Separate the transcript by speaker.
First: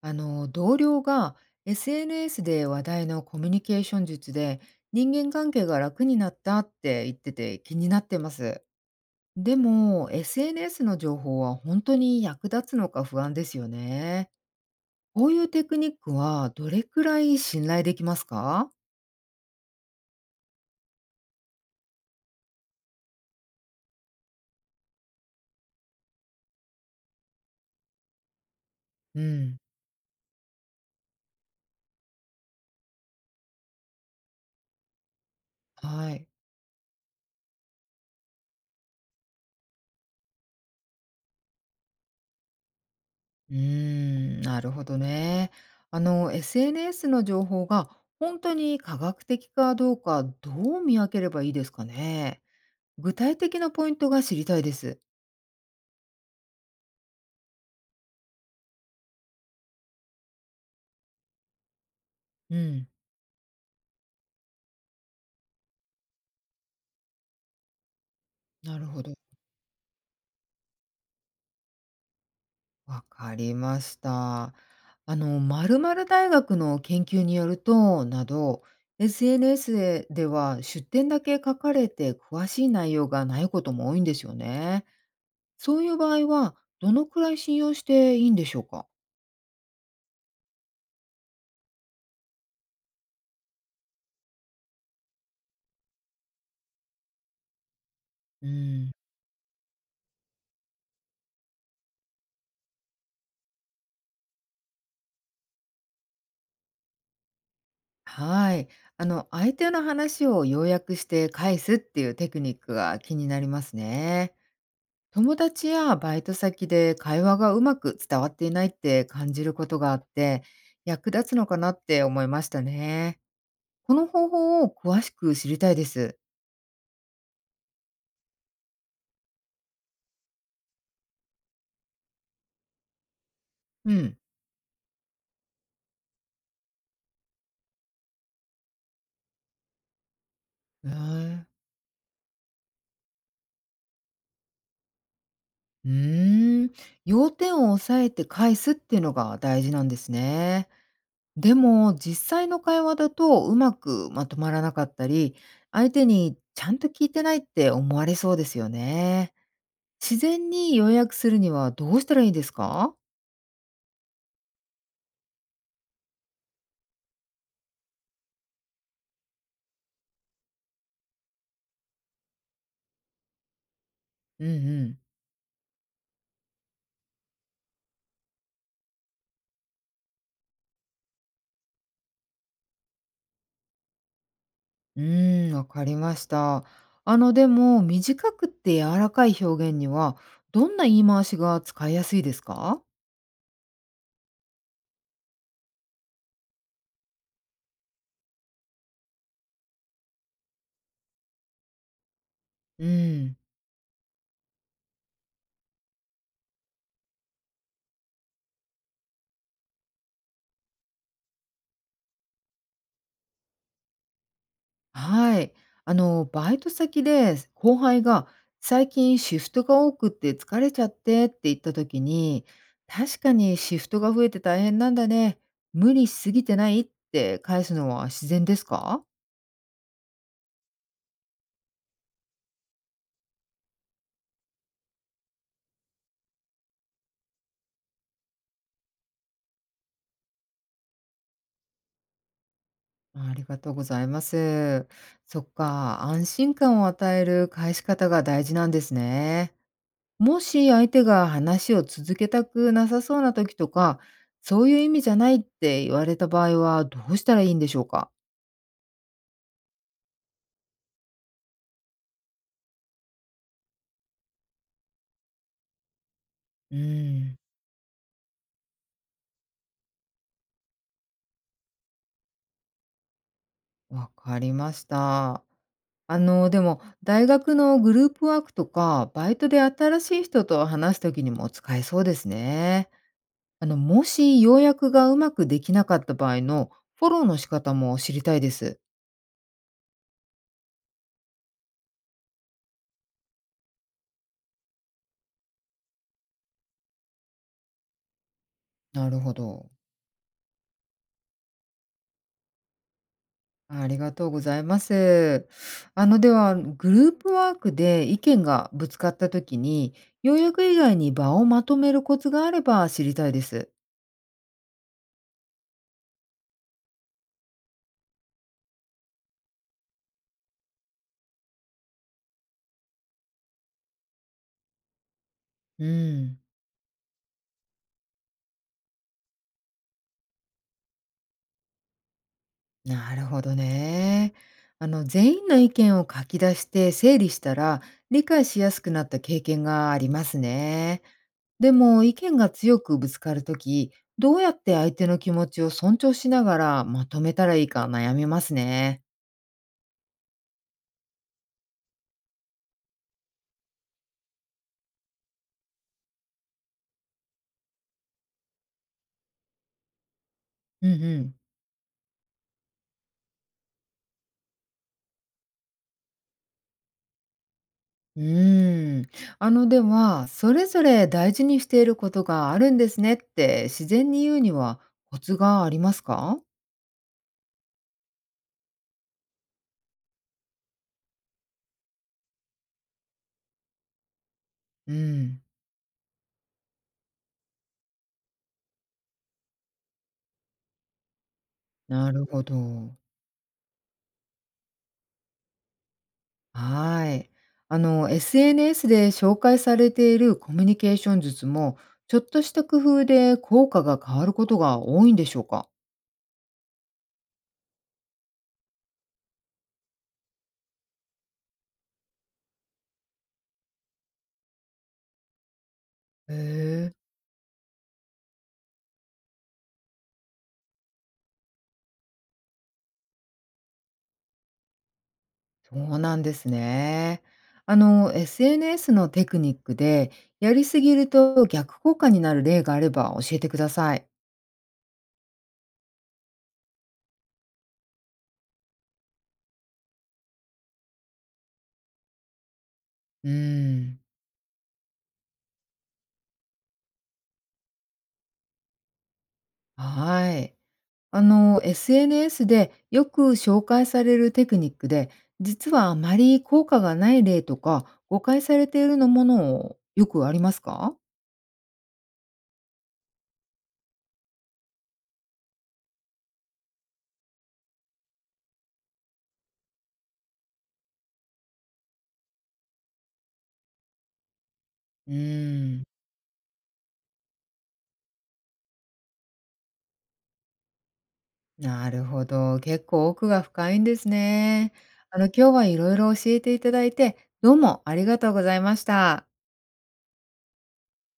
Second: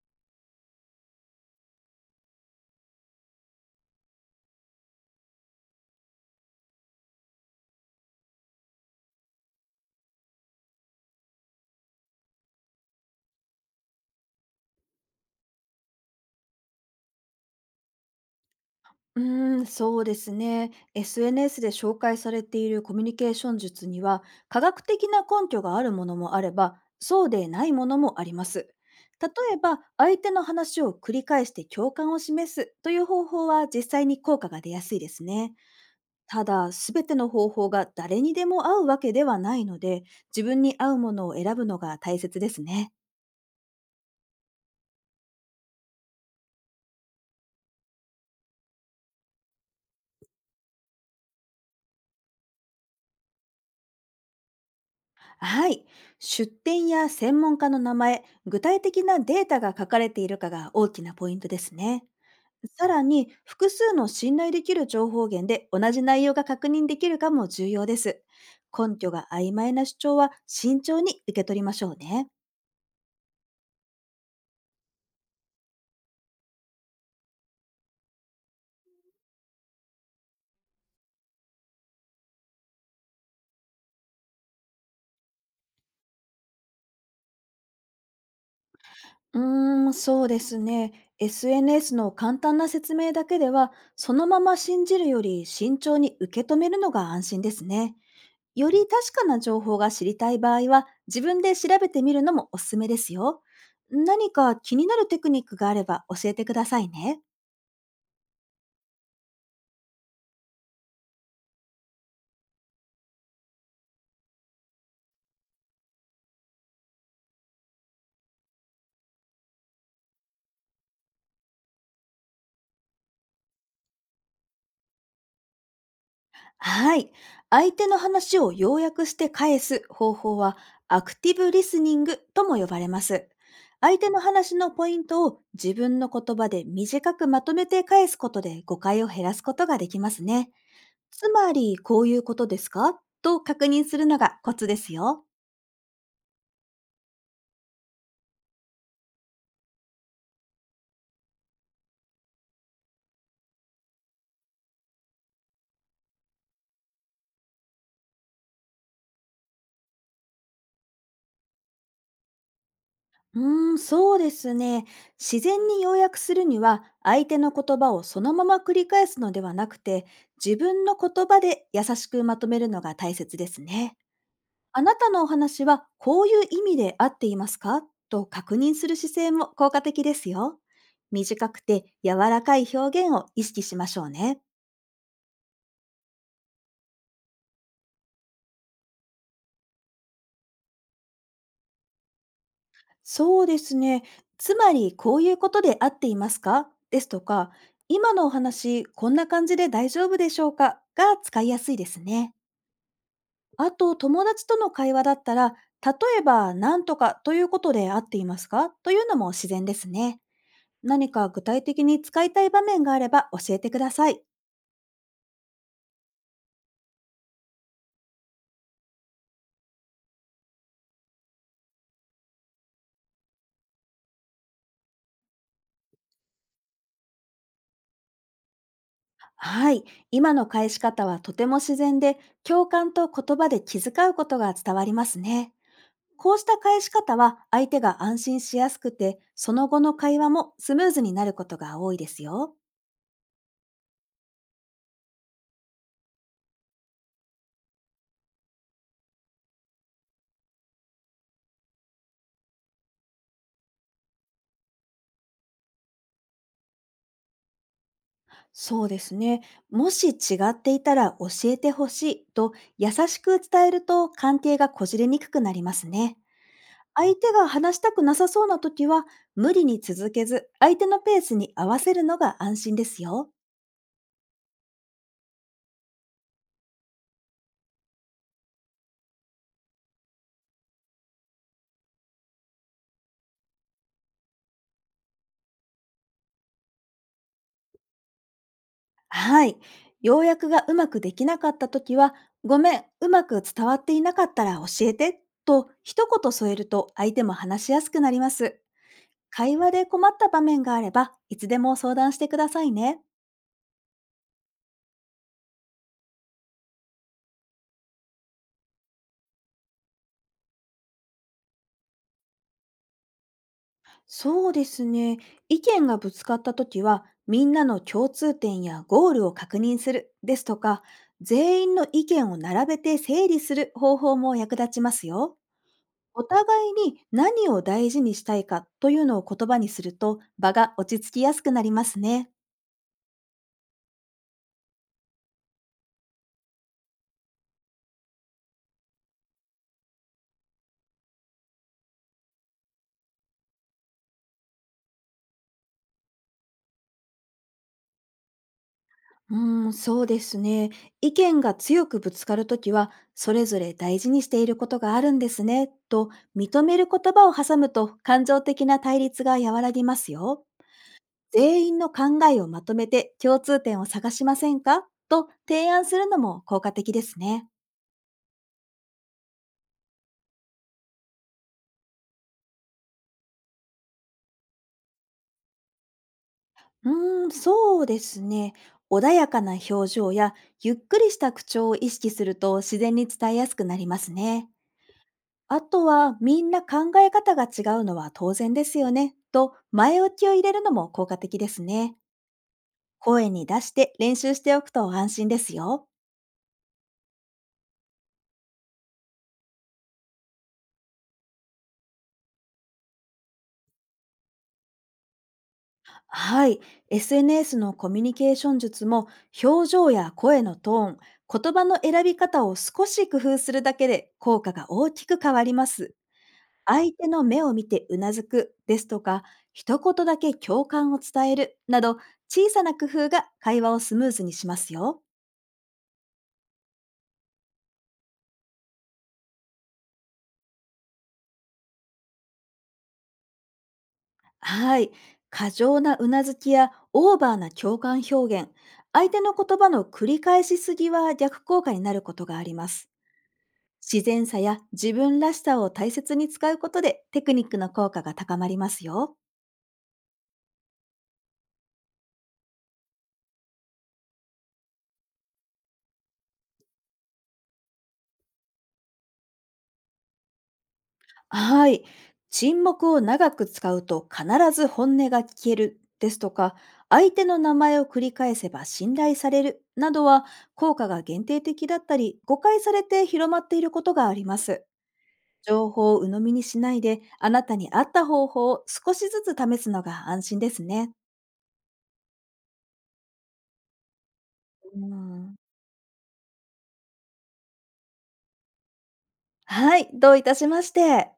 Speaker 1: 同僚が SNS で話題のコミュニケーション術で人間関係が楽になったって言ってて気になってます。でも SNS の情報は本当に役立つのか不安ですよね。こういうテクニックはどれくらい信頼できますか？
Speaker 2: うーん、そうですね。SNS で紹介されているコミュニケーション術には、科学的な根拠があるものもあれば、そうでないものもあります。
Speaker 1: う
Speaker 2: 例え
Speaker 1: ん。
Speaker 2: ば、相手の話を繰り返して共感を示すという方法は実際に効果が出やすいですね。
Speaker 1: はい。
Speaker 2: ただ、すべての方法が誰にでも合うわけではないので、自分に合うものを選ぶのが大切ですね。
Speaker 1: うーん、なるほどね。SNS の情報が本当に科学的かどうかどう見分ければいいですかね。具体的なポイントが知りたいです。
Speaker 2: はい。出典や専門家の名前、具体的なデータが書かれているかが大きなポイントですね。
Speaker 1: うん。
Speaker 2: さらに、複数の信頼できる情報源で同じ内容が確認できるかも重要です。
Speaker 1: なる
Speaker 2: 根
Speaker 1: ほ
Speaker 2: 拠
Speaker 1: ど。
Speaker 2: が曖昧な主張は慎重に受け取りましょうね。
Speaker 1: わかりました。〇〇大学の研究によると、など、SNS では出典だけ書かれて詳しい内容がないことも多いんですよね。そういう場合は、どのくらい信用していいんでしょうか？
Speaker 2: うーん、そうですね。SNS の簡単な説明だけでは、そのまま信じるより慎重に受け止めるのが安心ですね。
Speaker 1: う
Speaker 2: より
Speaker 1: ん。
Speaker 2: 確かな情報が知りたい場合は、自分で調べてみるのもおすすめですよ。何か気になるテクニックがあれば教えてくださいね。
Speaker 1: はい。相手の話を要約して返すっていうテクニックが気になりますね。友達やバイト先で会話がうまく伝わっていないって感じることがあって役立つのかなって思いましたね。この方法を詳しく知りたいです。
Speaker 2: はい。相手の話を要約して返す方法は、アクティブリスニングとも呼ばれます。
Speaker 1: う
Speaker 2: 相手
Speaker 1: ん。
Speaker 2: の話のポイントを自分の言葉で短くまとめて返すことで、誤解を減らすことができますね。
Speaker 1: へ
Speaker 2: つ
Speaker 1: え。
Speaker 2: まり、こういうことですか、と確認するのがコツですよ。
Speaker 1: うーん。要点を押さえて返すっていうのが大事なんですね。でも実際の会話だとうまくまとまらなかったり相手にちゃんと聞いてないって思われそうですよね。自然に要約するにはどうしたらいいですか？
Speaker 2: うーん、そうですね。自然に要約するには、相手の言葉をそのまま繰り返すのではなくて、自分の言葉で優しくまとめるのが大切ですね。
Speaker 1: うん
Speaker 2: あ
Speaker 1: う
Speaker 2: な
Speaker 1: ん。
Speaker 2: たのお話はこういう意味で合っていますか、と確認する姿勢も効果的ですよ。短くて柔らかい表現を意識しましょうね。
Speaker 1: うーん、わかりました。でも、短くて柔らかい表現には、どんな言い回しが使いやすいですか？
Speaker 2: そうですね。つまり、こういうことで合っていますか、ですとか、今のお話、こんな感じで大丈夫でしょうか、が使いやすいですね。
Speaker 1: うん。
Speaker 2: あと、友達との会話だったら、例えば、なんとかということで合っていますか、というのも自然ですね。何か具体的に使いたい場面があれば教えてください。
Speaker 1: はい。バイト先で後輩が、最近シフトが多くって疲れちゃってって言った時に、確かにシフトが増えて大変なんだね。無理しすぎてないって返すのは自然ですか？
Speaker 2: はい。今の返し方はとても自然で、共感と言葉で気遣うことが伝わりますね。こうした返し方は相手が安心しやすくて、その後の会話もスムーズになることが多いですよ。
Speaker 1: ありがとうございます。そっか、安心感を与える返し方が大事なんですね。もし相手が話を続けたくなさそうな時とか、そういう意味じゃないって言われた場合はどうしたらいいんでしょうか？
Speaker 2: そうですね。もし違っていたら教えてほしい、と優しく伝えると、関係がこじれにくくなりますね。
Speaker 1: う
Speaker 2: 相
Speaker 1: ー
Speaker 2: 手
Speaker 1: ん。
Speaker 2: が話したくなさそうな時は、無理に続けず、相手のペースに合わせるのが安心ですよ。
Speaker 1: わかりました。でも大学のグループワークとか、バイトで新しい人と話す時にも使えそうですね。もし要約がうまくできなかった場合のフォローの仕方も知りたいです。
Speaker 2: はい。要約がうまくできなかったときは、ごめん、うまく伝わっていなかったら教えて、と一言添えると、相手も話しやすくなります。
Speaker 1: なるほ
Speaker 2: 会話
Speaker 1: ど。
Speaker 2: で困った場面があれば、いつでも相談してくださいね。
Speaker 1: ありがとうございます。では、グループワークで意見がぶつかったときに、要約以外に場をまとめるコツがあれば知りたいです。
Speaker 2: そうですね。意見がぶつかったときは、みんなの共通点やゴールを確認する、ですとか、全員の意見を並べて整理する方法も役立ちますよ。
Speaker 1: う
Speaker 2: お
Speaker 1: ん、
Speaker 2: 互いに何を大事にしたいかというのを言葉にすると、場が落ち着きやすくなりますね。
Speaker 1: なるほどね。全員の意見を書き出して整理したら、理解しやすくなった経験がありますね。でも、意見が強くぶつかるとき、どうやって相手の気持ちを尊重しながらまとめたらいいか悩みますね。
Speaker 2: うーん、そうですね。意見が強くぶつかるときは、それぞれ大事にしていることがあるんですね、と認める言葉を挟むと、感情的な対立が和らぎますよ。
Speaker 1: うんうん。
Speaker 2: 全員の考えをまとめて共通点を探しませんか、と提案するのも効果的ですね。
Speaker 1: うーん。では、それぞれ大事にしていることがあるんですねって自然に言うにはコツがありますか？
Speaker 2: うーん、そうですね。穏やかな表情やゆっくりした口調を意識すると、自然に伝えやすくなりますね。
Speaker 1: うん、
Speaker 2: あとは、みんな考え方が違うのは当然ですよね、と前置きを入れるのも効果的ですね。
Speaker 1: なるほど。
Speaker 2: 声に出して練習しておくと安心ですよ。
Speaker 1: はい。SNS で紹介されているコミュニケーション術も、ちょっとした工夫で効果が変わることが多いんでしょうか？
Speaker 2: はい。SNS のコミュニケーション術も、表情や声のトーン、言葉の選び方を少し工夫するだけで、効果が大きく変わります。
Speaker 1: へ
Speaker 2: 相
Speaker 1: え、
Speaker 2: 手の目を見てうなずく、ですとか、一言だけ共感を伝えるなど、小さな工夫が会話をスムーズにしますよ。
Speaker 1: そうなんですね。SNS のテクニックで、やりすぎると逆効果になる例があれば教えてください。
Speaker 2: はい。過剰なうなずきやオーバーな共感表現、相手の言葉の繰り返しすぎは、逆効果になることがあります。
Speaker 1: うーん、
Speaker 2: 自然さや自分らしさを大切に使うことで、テクニックの効果が高まりますよ。
Speaker 1: はい。SNS でよく紹介されるテクニックで、実はあまり効果がない例とか、誤解されているのもの、よくありますか？
Speaker 2: はい。沈黙を長く使うと必ず本音が聞ける、ですとか、相手の名前を繰り返せば信頼される、などは効果が限定的だったり、誤解されて広まっていることがあります。
Speaker 1: う
Speaker 2: 情
Speaker 1: ーん、
Speaker 2: 報を鵜呑みにしないで、あなたに合った方法を少しずつ試すのが安心ですね。
Speaker 1: なるほど、結構奥が深いんですね。
Speaker 2: うん。
Speaker 1: 今日は色々教えていただいて、どうもありがとうございました。
Speaker 2: はい。どういたしまして。